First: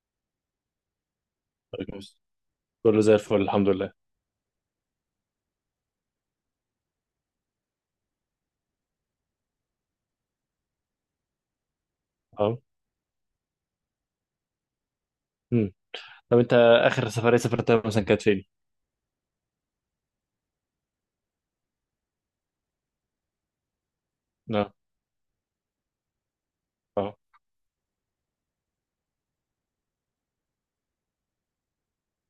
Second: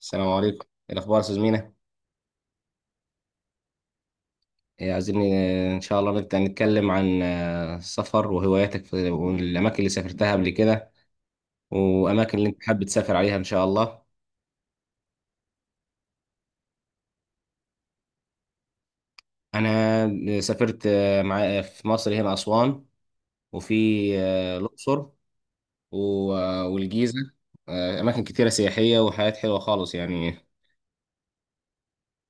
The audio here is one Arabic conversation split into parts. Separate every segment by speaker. Speaker 1: السلام عليكم، إيه الأخبار يا أستاذ مينا؟
Speaker 2: عليكم السلام. كله زي الفل الحمد لله.
Speaker 1: إيه، عايزين إن شاء الله نتكلم عن السفر وهواياتك في والأماكن اللي سافرتها قبل كده، وأماكن اللي
Speaker 2: اه.
Speaker 1: أنت حابب تسافر عليها إن شاء الله.
Speaker 2: مم. طب انت اخر سفريه سافرتها مثلا كانت فين؟
Speaker 1: أنا سافرت مع في مصر، هنا أسوان، وفي
Speaker 2: اه.
Speaker 1: الأقصر والجيزة.
Speaker 2: اه.
Speaker 1: أماكن كتيرة سياحية وحاجات حلوة خالص يعني.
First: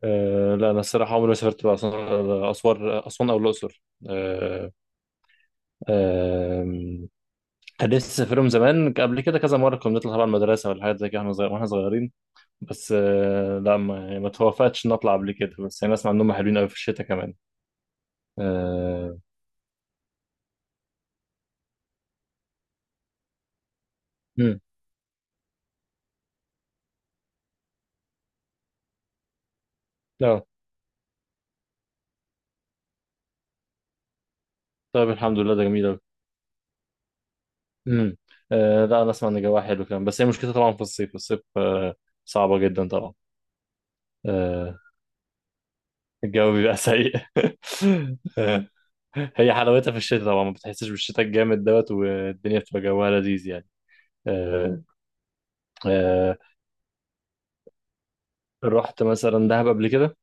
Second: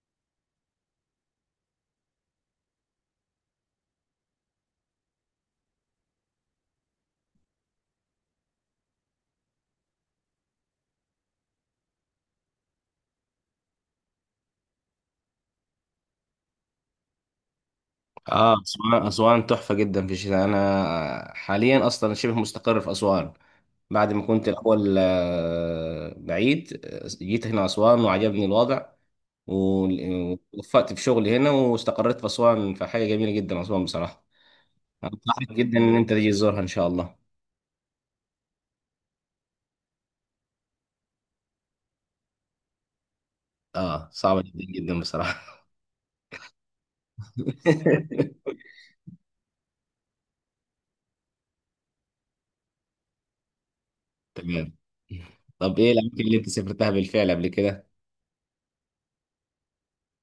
Speaker 2: لا، انا الصراحه عمري ما سافرت بقى اسوان اسوان او الاقصر. آه. آه. كان نفسي اسافرهم زمان قبل كده كذا مره، كنا بنطلع طبعا المدرسه ولا حاجات زي كده واحنا صغيرين. بس لا، ما, يعني ما توفقتش نطلع قبل كده، بس انا اسمع انهم حلوين قوي في الشتاء كمان.
Speaker 1: اه، اسوان
Speaker 2: آه.
Speaker 1: اسوان تحفه جدا في الشتاء. انا حاليا اصلا شبه مستقر في اسوان. بعد ما كنت
Speaker 2: مم.
Speaker 1: الاول بعيد، جيت هنا اسوان وعجبني الوضع
Speaker 2: لا.
Speaker 1: ووفقت في شغلي هنا واستقريت في اسوان. فحاجه جميله جدا اسوان بصراحه.
Speaker 2: طيب الحمد
Speaker 1: انصحك
Speaker 2: لله، ده
Speaker 1: جدا
Speaker 2: جميل
Speaker 1: ان
Speaker 2: أوي.
Speaker 1: انت تيجي تزورها ان شاء الله.
Speaker 2: امم. آه. لا انا اسمع ان الجو حلو كمان، بس هي مشكلتها طبعا في الصيف صعبة جدا طبعا.
Speaker 1: اه، صعبه جدا
Speaker 2: آه
Speaker 1: جدا بصراحه.
Speaker 2: الجو بيبقى سيء آه. هي حلاوتها في الشتاء طبعا، ما بتحسش بالشتاء الجامد دوت، والدنيا بتبقى جوها لذيذ يعني.
Speaker 1: تمام.
Speaker 2: آه.
Speaker 1: طب ايه الاماكن اللي
Speaker 2: آه.
Speaker 1: انت سافرتها بالفعل قبل كده؟
Speaker 2: رحت مثلا دهب قبل كده.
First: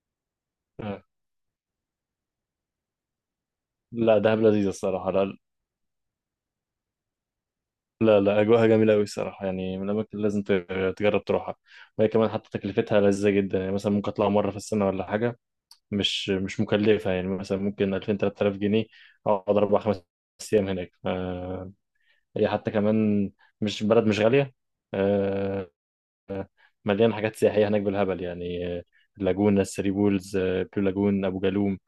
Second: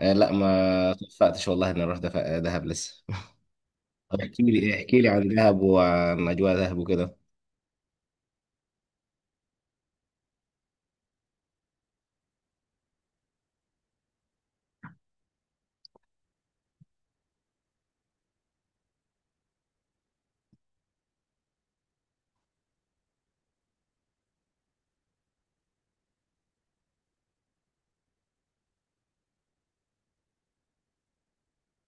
Speaker 1: آه لا، ما
Speaker 2: آه.
Speaker 1: توفقتش والله اني اروح دهب لسه.
Speaker 2: لا،
Speaker 1: طب
Speaker 2: دهب
Speaker 1: احكي
Speaker 2: لذيذة
Speaker 1: لي، احكي لي
Speaker 2: الصراحة،
Speaker 1: عن
Speaker 2: لا.
Speaker 1: دهب وعن اجواء دهب وكده.
Speaker 2: لا، لا، أجواءها جميلة أوي الصراحة، يعني من الأماكن اللي لازم تجرب تروحها. وهي كمان حتى تكلفتها لذيذة جدا، يعني مثلا ممكن أطلع مرة في السنة ولا حاجة. مش مكلفة، يعني مثلا ممكن 2000 3000 جنيه، أقعد 4 5 أيام هناك. هي حتى كمان مش بلد، مش غالية. آه، مليان حاجات سياحية هناك بالهبل يعني. اللاجونة، الثري بولز، بلو لاجون، أبو جالوم،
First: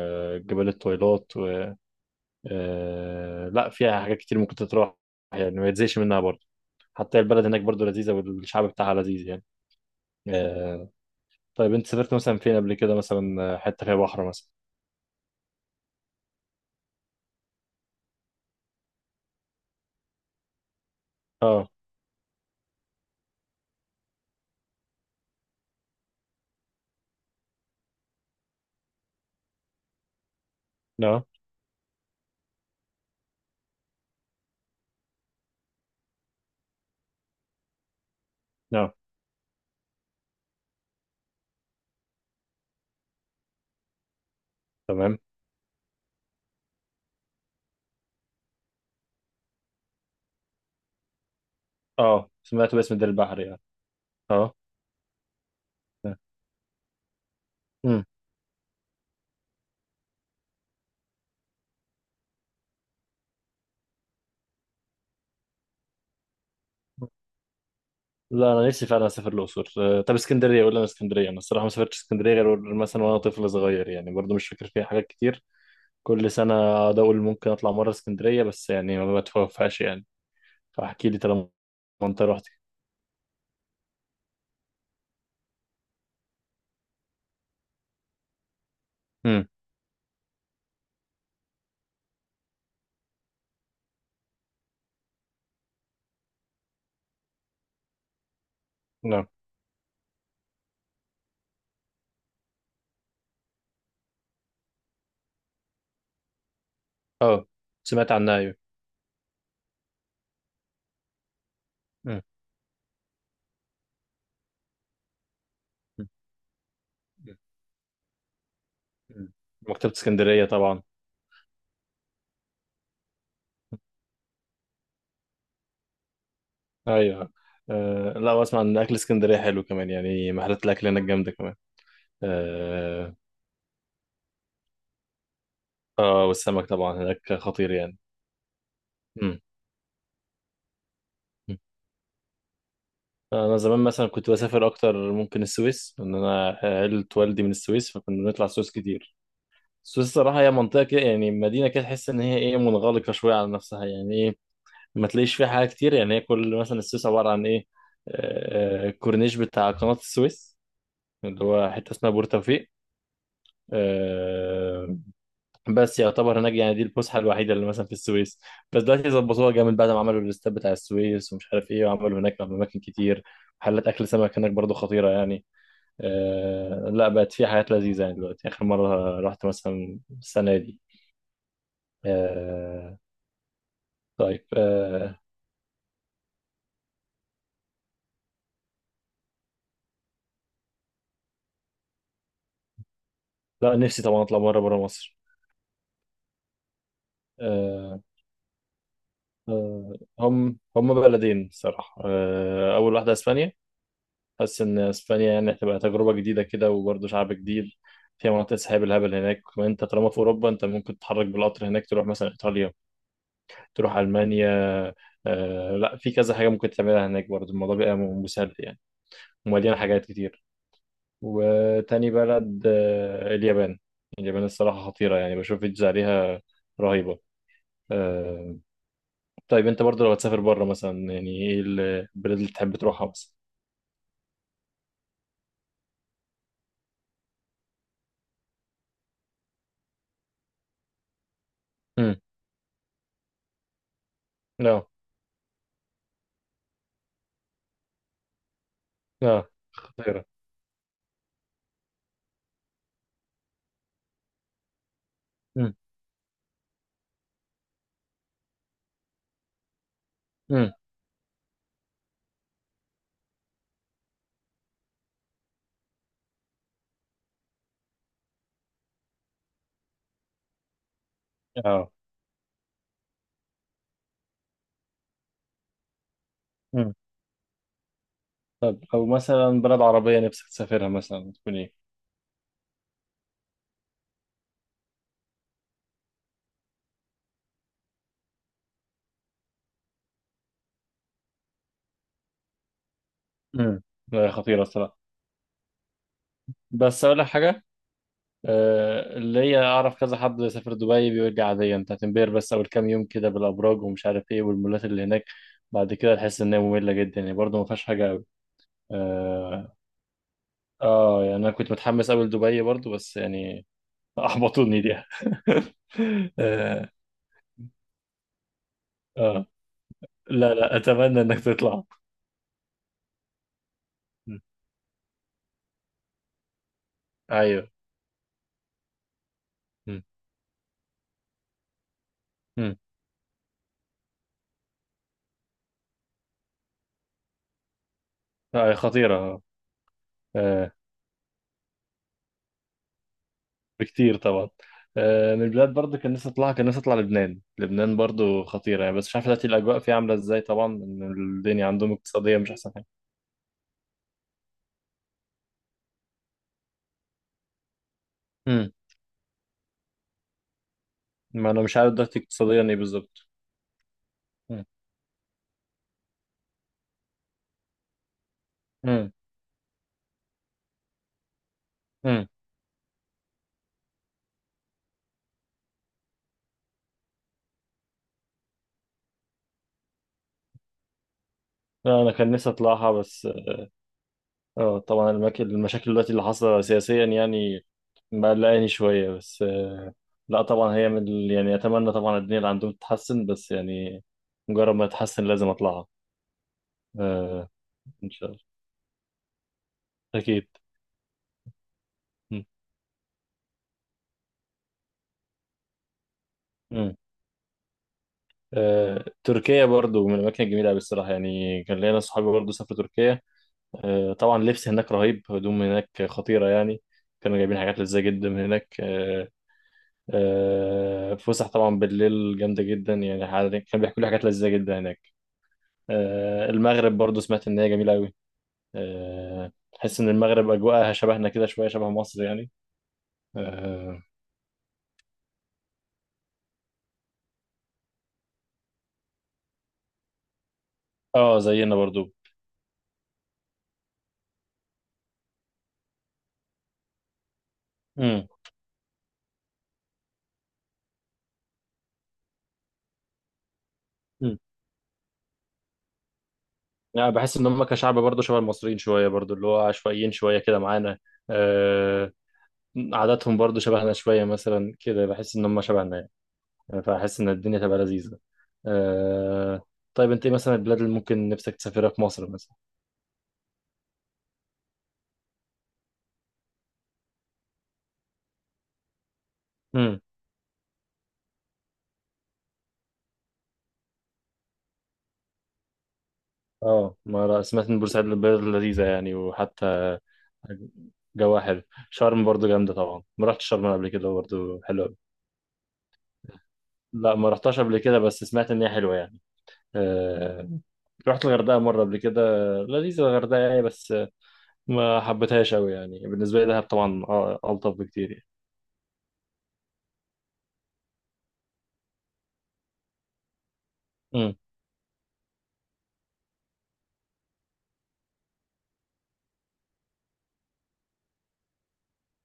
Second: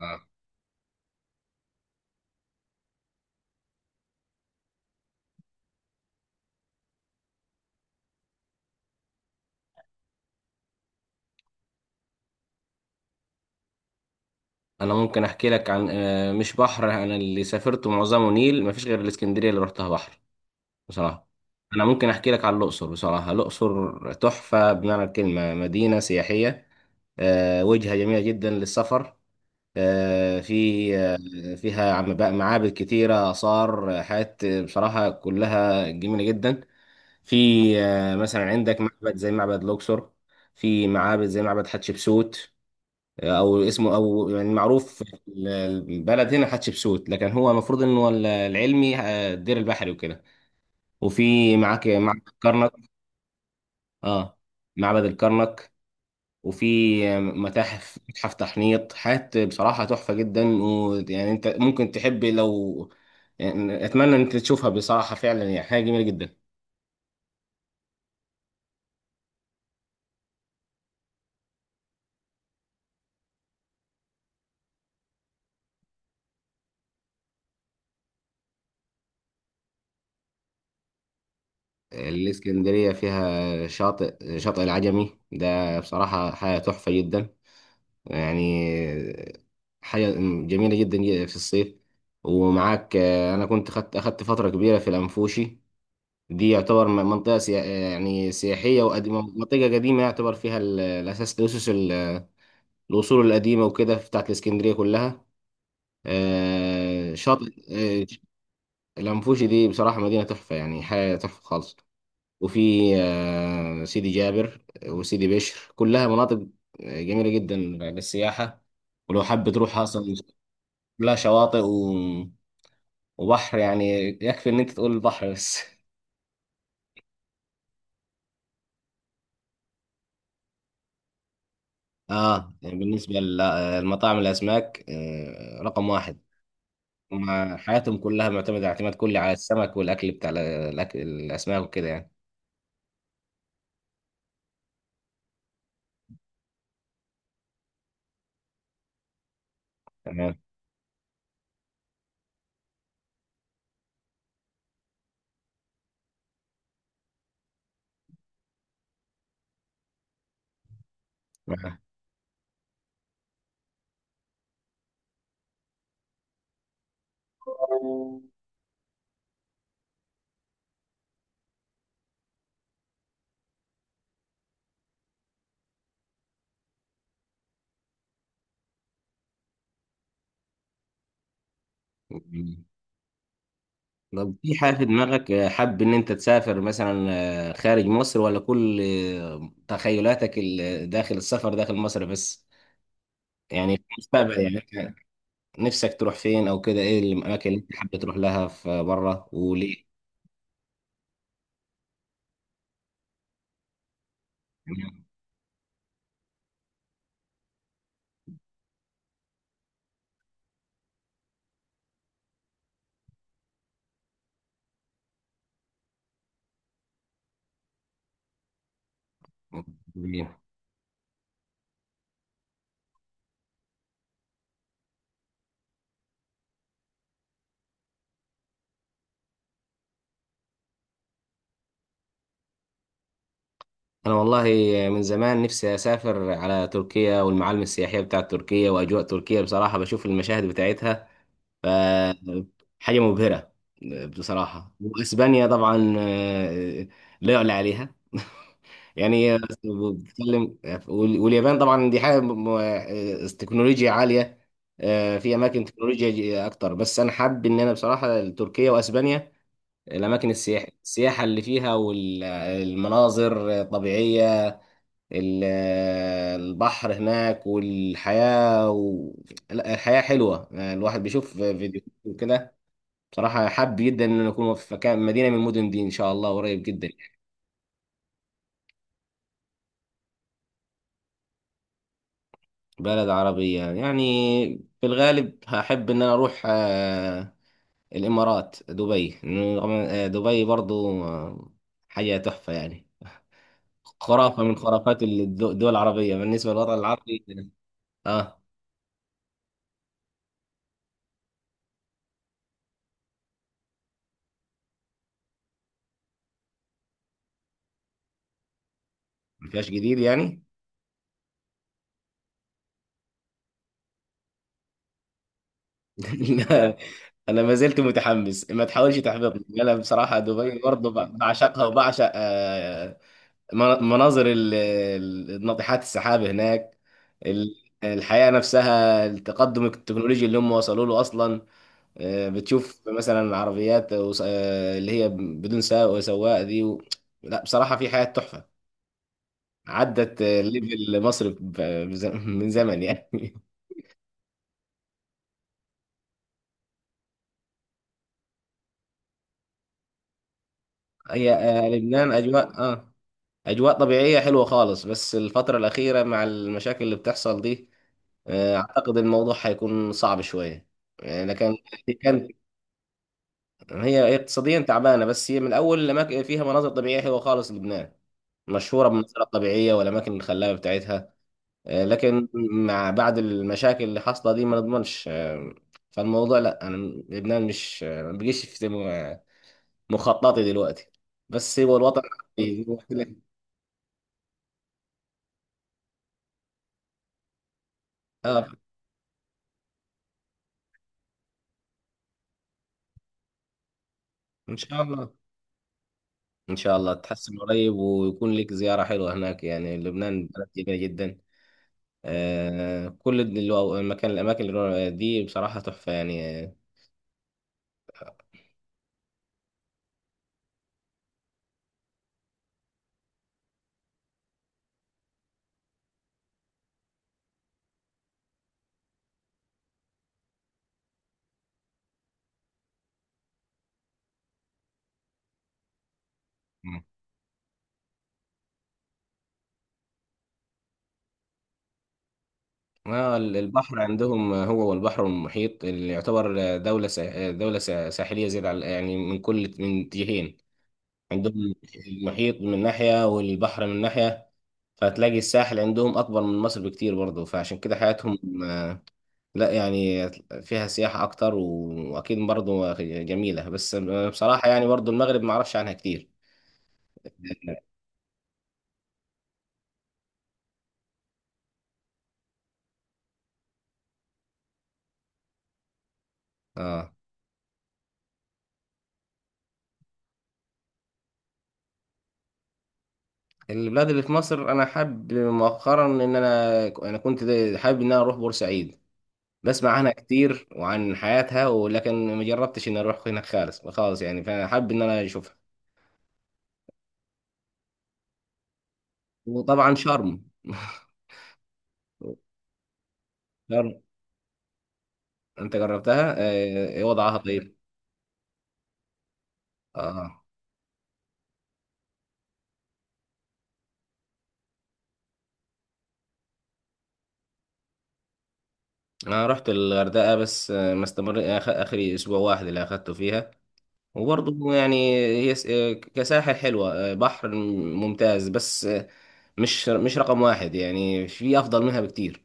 Speaker 1: آه.
Speaker 2: جبال الطويلات و... لا، فيها حاجات كتير ممكن تتراح، يعني ما يتزهقش منها برضه. حتى البلد هناك برضه لذيذة والشعب بتاعها لذيذ يعني. آه، طيب، أنت سافرت مثلا فين قبل كده؟ مثلا حتة فيها بحر مثلا؟
Speaker 1: انا ممكن احكي لك عن مش بحر، انا اللي سافرته معظمه نيل، مفيش غير الاسكندريه اللي رحتها بحر بصراحه.
Speaker 2: اه.
Speaker 1: انا ممكن احكي لك عن الاقصر. بصراحه الاقصر تحفه بمعنى الكلمه، مدينه سياحيه، وجهه جميله جدا للسفر. آه، في آه،
Speaker 2: لا.
Speaker 1: فيها بقى معابد كتيره، اثار، حاجات بصراحه كلها جميله جدا. في مثلا عندك
Speaker 2: لا.
Speaker 1: معبد زي معبد لوكسور. في معابد زي معبد حتشبسوت، او اسمه او يعني معروف في
Speaker 2: تمام.
Speaker 1: البلد هنا حتشبسوت، لكن هو المفروض انه هو العلمي الدير البحري وكده. وفي معاك معبد
Speaker 2: اه،
Speaker 1: الكرنك.
Speaker 2: سمعت باسم دير البحر يعني.
Speaker 1: اه،
Speaker 2: اه.
Speaker 1: معبد الكرنك. وفي متاحف،
Speaker 2: امم.
Speaker 1: متحف تحنيط، حاجات بصراحة تحفة جدا. ويعني انت ممكن تحب لو يعني، اتمنى ان انت تشوفها بصراحة، فعلا يعني حاجة جميلة جدا.
Speaker 2: لا انا نفسي فعلا اسافر الاقصر. طب، اسكندريه، قول لنا اسكندريه. انا الصراحه ما سافرتش اسكندريه غير مثلا وانا طفل صغير يعني، برضو مش فاكر فيها حاجات كتير. كل سنه اقعد اقول ممكن اطلع مره اسكندريه، بس يعني ما بتوفقش يعني. فاحكي لي طالما انت رحت.
Speaker 1: الإسكندرية فيها شاطئ، شاطئ العجمي ده بصراحة حاجة تحفة جدا يعني،
Speaker 2: امم.
Speaker 1: حاجة جميلة جدا في الصيف. ومعاك أنا كنت خدت أخدت فترة كبيرة في الأنفوشي. دي يعتبر منطقة يعني سياحية وقديمة،
Speaker 2: نعم.
Speaker 1: منطقة قديمة، يعتبر فيها الأساس، الأسس الأصول القديمة وكده، بتاعت الإسكندرية كلها. آه،
Speaker 2: اه
Speaker 1: شاطئ آه،
Speaker 2: سمعت عنها، ايوه.
Speaker 1: الأنفوشي دي بصراحة مدينة تحفة يعني، حاجة تحفة خالص.
Speaker 2: مم.
Speaker 1: وفي سيدي جابر وسيدي بشر، كلها
Speaker 2: مم.
Speaker 1: مناطق جميلة جدا للسياحة. ولو
Speaker 2: مم.
Speaker 1: حابة تروح
Speaker 2: مكتبه
Speaker 1: أصلا،
Speaker 2: اسكندريه طبعا.
Speaker 1: كلها شواطئ وبحر يعني. يكفي إن أنت تقول البحر بس.
Speaker 2: ايوه. أه لا، واسمع ان اكل اسكندريه حلو كمان، يعني محلات الاكل هناك جامده كمان.
Speaker 1: آه، يعني بالنسبة
Speaker 2: آه،
Speaker 1: للمطاعم الأسماك رقم واحد.
Speaker 2: اه، والسمك طبعا هناك
Speaker 1: هما
Speaker 2: خطير
Speaker 1: حياتهم
Speaker 2: يعني.
Speaker 1: كلها معتمدة اعتماد كلي على
Speaker 2: مم.
Speaker 1: السمك والأكل، بتاع الأكل
Speaker 2: مم.
Speaker 1: الأسماك وكده يعني.
Speaker 2: انا زمان مثلا كنت بسافر اكتر ممكن السويس، ان انا عيلة والدي من السويس، فكنا بنطلع السويس كتير. السويس
Speaker 1: تمام.
Speaker 2: صراحة هي منطقة كده، يعني مدينة كده تحس ان هي ايه منغلقة شوية على نفسها، يعني ايه. ما تلاقيش فيها حاجة كتير يعني. هي كل مثلا السويس عبارة عن ايه؟ الكورنيش بتاع قناة السويس، اللي هو حتة اسمها بورتوفيق. بس يعتبر هناك يعني دي الفسحه الوحيده اللي مثلا في السويس. بس دلوقتي ظبطوها جامد بعد ما عملوا الاستاد بتاع السويس ومش عارف ايه، وعملوا هناك اماكن كتير. محلات اكل سمك هناك برضو خطيره يعني. لا، بقت في حاجات لذيذه يعني دلوقتي، اخر مره رحت مثلا السنه دي. آه.
Speaker 1: طب،
Speaker 2: طيب.
Speaker 1: في حاجة في دماغك حابب إن أنت تسافر مثلا خارج مصر، ولا كل تخيلاتك داخل السفر داخل مصر بس، يعني
Speaker 2: لا،
Speaker 1: في
Speaker 2: نفسي طبعا اطلع
Speaker 1: المستقبل يعني؟
Speaker 2: مره بره
Speaker 1: أنت
Speaker 2: مصر.
Speaker 1: نفسك تروح فين أو كده؟ إيه الأماكن اللي أنت حابب
Speaker 2: آه
Speaker 1: تروح لها في بره وليه؟
Speaker 2: هم بلدين صراحه. اول واحده اسبانيا. حاسس ان
Speaker 1: تمام.
Speaker 2: اسبانيا يعني هتبقى تجربه جديده كده، وبرضه شعب جديد. فيها مناطق سحاب الهبل هناك كمان. انت طالما في اوروبا، انت ممكن تتحرك بالقطر هناك، تروح مثلا ايطاليا، تروح المانيا. لا، في كذا حاجه ممكن تعملها هناك برضه، الموضوع بيبقى مسهل يعني. ومليان حاجات كتير. وتاني بلد اليابان. اليابان الصراحه خطيره يعني، بشوف فيديوز عليها رهيبه. آه. طيب، انت برضه لو هتسافر بره مثلا، يعني ايه البلد اللي تحب تروحها مثلا؟
Speaker 1: أنا والله من زمان نفسي أسافر على تركيا، والمعالم السياحية بتاعت تركيا وأجواء تركيا بصراحة، بشوف المشاهد بتاعتها ف
Speaker 2: امم.
Speaker 1: حاجة مبهرة بصراحة.
Speaker 2: لا.
Speaker 1: وأسبانيا طبعا لا يعلى عليها، يعني
Speaker 2: لا. خطيره.
Speaker 1: بتتكلم. وال- واليابان طبعا دي حاجه تكنولوجيا عاليه، في اماكن
Speaker 2: امم.
Speaker 1: تكنولوجيا اكتر. بس انا حابب ان انا بصراحه تركيا واسبانيا، الاماكن السياحه
Speaker 2: امم.
Speaker 1: السياحه اللي فيها والمناظر طبيعيه، ال- البحر هناك والحياه و... لا، الحياه حلوه. الواحد بيشوف فيديوهات
Speaker 2: اه.
Speaker 1: وكده. بصراحه حابب جدا ان أنا اكون في مكان، مدينه من المدن دي ان شاء الله قريب جدا.
Speaker 2: طب، او مثلا بلد عربيه نفسك تسافرها مثلا تكون ايه؟
Speaker 1: بلد عربية يعني، في الغالب هحب إن أنا أروح الإمارات، دبي. إنه دبي برضو حاجة تحفة يعني،
Speaker 2: امم. لا،
Speaker 1: خرافة من
Speaker 2: خطيره الصراحه.
Speaker 1: خرافات الدول العربية بالنسبة للوطن
Speaker 2: بس اقول
Speaker 1: العربي.
Speaker 2: لك حاجه.
Speaker 1: آه،
Speaker 2: اللي هي اعرف كذا حد سافر دبي بيرجع عاديا. انت هتنبهر بس اول كام يوم كده بالابراج ومش عارف ايه والمولات اللي هناك. بعد كده تحس انها ممله جدا، يعني برضه ما فيهاش حاجه قوي.
Speaker 1: ما فيهاش
Speaker 2: اه.
Speaker 1: جديد يعني.
Speaker 2: يعني انا كنت متحمس قوي لدبي برضه، بس يعني، احبطوني دي
Speaker 1: لا،
Speaker 2: اه.
Speaker 1: أنا ما زلت متحمس، ما تحاولش
Speaker 2: آه.
Speaker 1: تحبطني. أنا بصراحة
Speaker 2: لا.
Speaker 1: دبي
Speaker 2: لا،
Speaker 1: برضو
Speaker 2: اتمنى انك
Speaker 1: بعشقها،
Speaker 2: تطلع.
Speaker 1: وبعشق مناظر
Speaker 2: م.
Speaker 1: ناطحات السحاب هناك، ال-
Speaker 2: ايوه.
Speaker 1: الحياة نفسها، التقدم
Speaker 2: مم.
Speaker 1: التكنولوجي اللي هم وصلوا له أصلا.
Speaker 2: مم.
Speaker 1: بتشوف مثلا عربيات اللي هي بدون سائق وسواق دي و... لا بصراحة في حياة تحفة،
Speaker 2: لا، خطيره.
Speaker 1: عدت
Speaker 2: آه.
Speaker 1: ليفل مصر ب من زمن يعني.
Speaker 2: بكتير طبعا. من البلاد برضو، كان نفسي اطلع لبنان. لبنان برضو خطيرة يعني، بس مش عارف دلوقتي الاجواء فيها عاملة ازاي طبعا، ان
Speaker 1: هي
Speaker 2: الدنيا عندهم
Speaker 1: لبنان
Speaker 2: اقتصادية مش
Speaker 1: أجواء
Speaker 2: احسن حاجة.
Speaker 1: آه، أجواء طبيعية حلوة خالص، بس الفترة الأخيرة مع المشاكل اللي بتحصل دي
Speaker 2: امم.
Speaker 1: أعتقد الموضوع هيكون صعب شوية يعني. أنا
Speaker 2: ما
Speaker 1: كان
Speaker 2: انا مش عارف دلوقتي
Speaker 1: كان
Speaker 2: اقتصاديا ايه بالظبط.
Speaker 1: هي، هي اقتصاديا
Speaker 2: امم.
Speaker 1: تعبانه، بس هي من اول الاماكن فيها مناظر طبيعيه حلوه خالص. لبنان مشهوره
Speaker 2: امم.
Speaker 1: بالمناظر الطبيعيه والاماكن الخلابه بتاعتها،
Speaker 2: أمم.
Speaker 1: لكن مع بعد المشاكل اللي حاصله دي ما نضمنش. فالموضوع، لا، انا لبنان مش ما بقيش في مخططي دلوقتي، بس هو الوطن
Speaker 2: لا انا كان نفسي
Speaker 1: عندي زي ما قلت
Speaker 2: اطلعها،
Speaker 1: لك.
Speaker 2: بس. اه، طبعا المشاكل دلوقتي اللي حاصلة سياسيا يعني
Speaker 1: اه،
Speaker 2: مقلقاني شوية، بس. لا طبعا، هي من يعني، اتمنى طبعا الدنيا اللي عندهم تتحسن، بس يعني
Speaker 1: ان
Speaker 2: مجرد
Speaker 1: شاء
Speaker 2: ما
Speaker 1: الله.
Speaker 2: تتحسن لازم اطلعها.
Speaker 1: ان شاء الله تحسن
Speaker 2: آه،
Speaker 1: قريب
Speaker 2: ان شاء
Speaker 1: ويكون
Speaker 2: الله.
Speaker 1: لك زياره حلوه هناك يعني، لبنان بلد
Speaker 2: اكيد.
Speaker 1: جميله جدا. كل المكان، الاماكن اللي دي بصراحه تحفه يعني.
Speaker 2: امم. تركيا برضو من الأماكن الجميلة أوي الصراحة، يعني كان ليا ناس صحابي برضو سافروا تركيا. طبعا لبس هناك رهيب، هدوم هناك خطيرة يعني. كانوا جايبين حاجات لذيذة جدا من هناك. فسح طبعا بالليل جامدة جدا، يعني كان بيحكوا لي حاجات لذيذة جدا هناك.
Speaker 1: آه،
Speaker 2: المغرب برضو سمعت إن هي جميلة أوي. تحس إن المغرب أجواءها شبهنا كده شوية، شبه مصر يعني.
Speaker 1: البحر
Speaker 2: اه.
Speaker 1: عندهم، هو والبحر والمحيط، اللي يعتبر ساحلية زيادة على يعني من كل من جهين، عندهم
Speaker 2: زينا برضو.
Speaker 1: المحيط من ناحية والبحر من ناحية. فهتلاقي الساحل عندهم أكبر من مصر بكتير برضه، فعشان كده حياتهم لا يعني فيها سياحة أكتر، وأكيد برضه جميلة، بس
Speaker 2: مم.
Speaker 1: بصراحة يعني برضه المغرب معرفش عنها كتير.
Speaker 2: يعني بحس ان هم كشعب برضه شبه المصريين شويه، برضه اللي هو عشوائيين شويه كده معانا. آه عاداتهم برضه شبهنا شويه، مثلا كده بحس ان هم شبهنا يعني. يعني
Speaker 1: اه،
Speaker 2: فاحس ان الدنيا تبقى لذيذه. آه طيب، انت ايه مثلا البلاد اللي ممكن نفسك تسافرها في مصر مثلا؟
Speaker 1: البلاد اللي في مصر، انا حابب مؤخرا ان انا كنت حابب ان انا اروح بورسعيد. بسمع عنها
Speaker 2: امم.
Speaker 1: كتير وعن حياتها، ولكن ما جربتش اني اروح هناك خالص خالص يعني، فانا حابب ان انا اشوفها.
Speaker 2: اه، ما أنا سمعت ان بورسعيد البلد لذيذه يعني،
Speaker 1: وطبعا
Speaker 2: وحتى
Speaker 1: شرم.
Speaker 2: جواها حلو. شرم برضه جامده طبعا، ما رحتش
Speaker 1: شرم
Speaker 2: شرم قبل كده، برضه حلوه.
Speaker 1: انت جربتها ايه
Speaker 2: لا
Speaker 1: وضعها
Speaker 2: ما
Speaker 1: طيب؟
Speaker 2: رحتهاش قبل كده، بس سمعت ان هي حلوه يعني.
Speaker 1: اه،
Speaker 2: آه، رحت الغردقة مرة قبل كده. لذيذة الغردقة يعني، بس ما حبيتهاش أوي يعني. بالنسبة لي دهب طبعا ألطف بكتير يعني.
Speaker 1: انا رحت الغردقه بس ما استمر اخري اسبوع واحد اللي اخدته فيها،
Speaker 2: مم.
Speaker 1: وبرضه يعني هي كساحل حلوه، بحر ممتاز، بس مش رقم واحد يعني، في افضل منها بكتير.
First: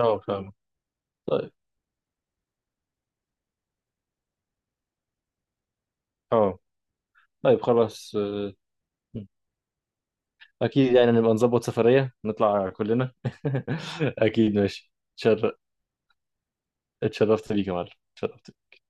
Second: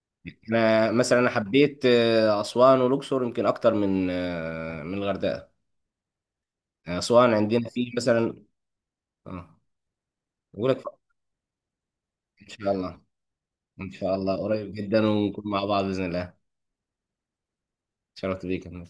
Speaker 2: اه فاهم.
Speaker 1: انا مثلا انا
Speaker 2: طيب.
Speaker 1: حبيت اسوان والاقصر يمكن اكتر من من الغردقه.
Speaker 2: اه.
Speaker 1: أسوان
Speaker 2: طيب
Speaker 1: عندنا في
Speaker 2: خلاص.
Speaker 1: مثلا، اه، أقول لك.
Speaker 2: أكيد يعني نبقى نظبط سفرية
Speaker 1: إن
Speaker 2: نطلع
Speaker 1: شاء الله.
Speaker 2: كلنا
Speaker 1: إن شاء الله
Speaker 2: أكيد.
Speaker 1: قريب
Speaker 2: ماشي.
Speaker 1: جدا ونكون مع بعض بإذن الله.
Speaker 2: اتشرفت بيك يا معلم،
Speaker 1: شرفت
Speaker 2: اتشرفت.
Speaker 1: بيك يا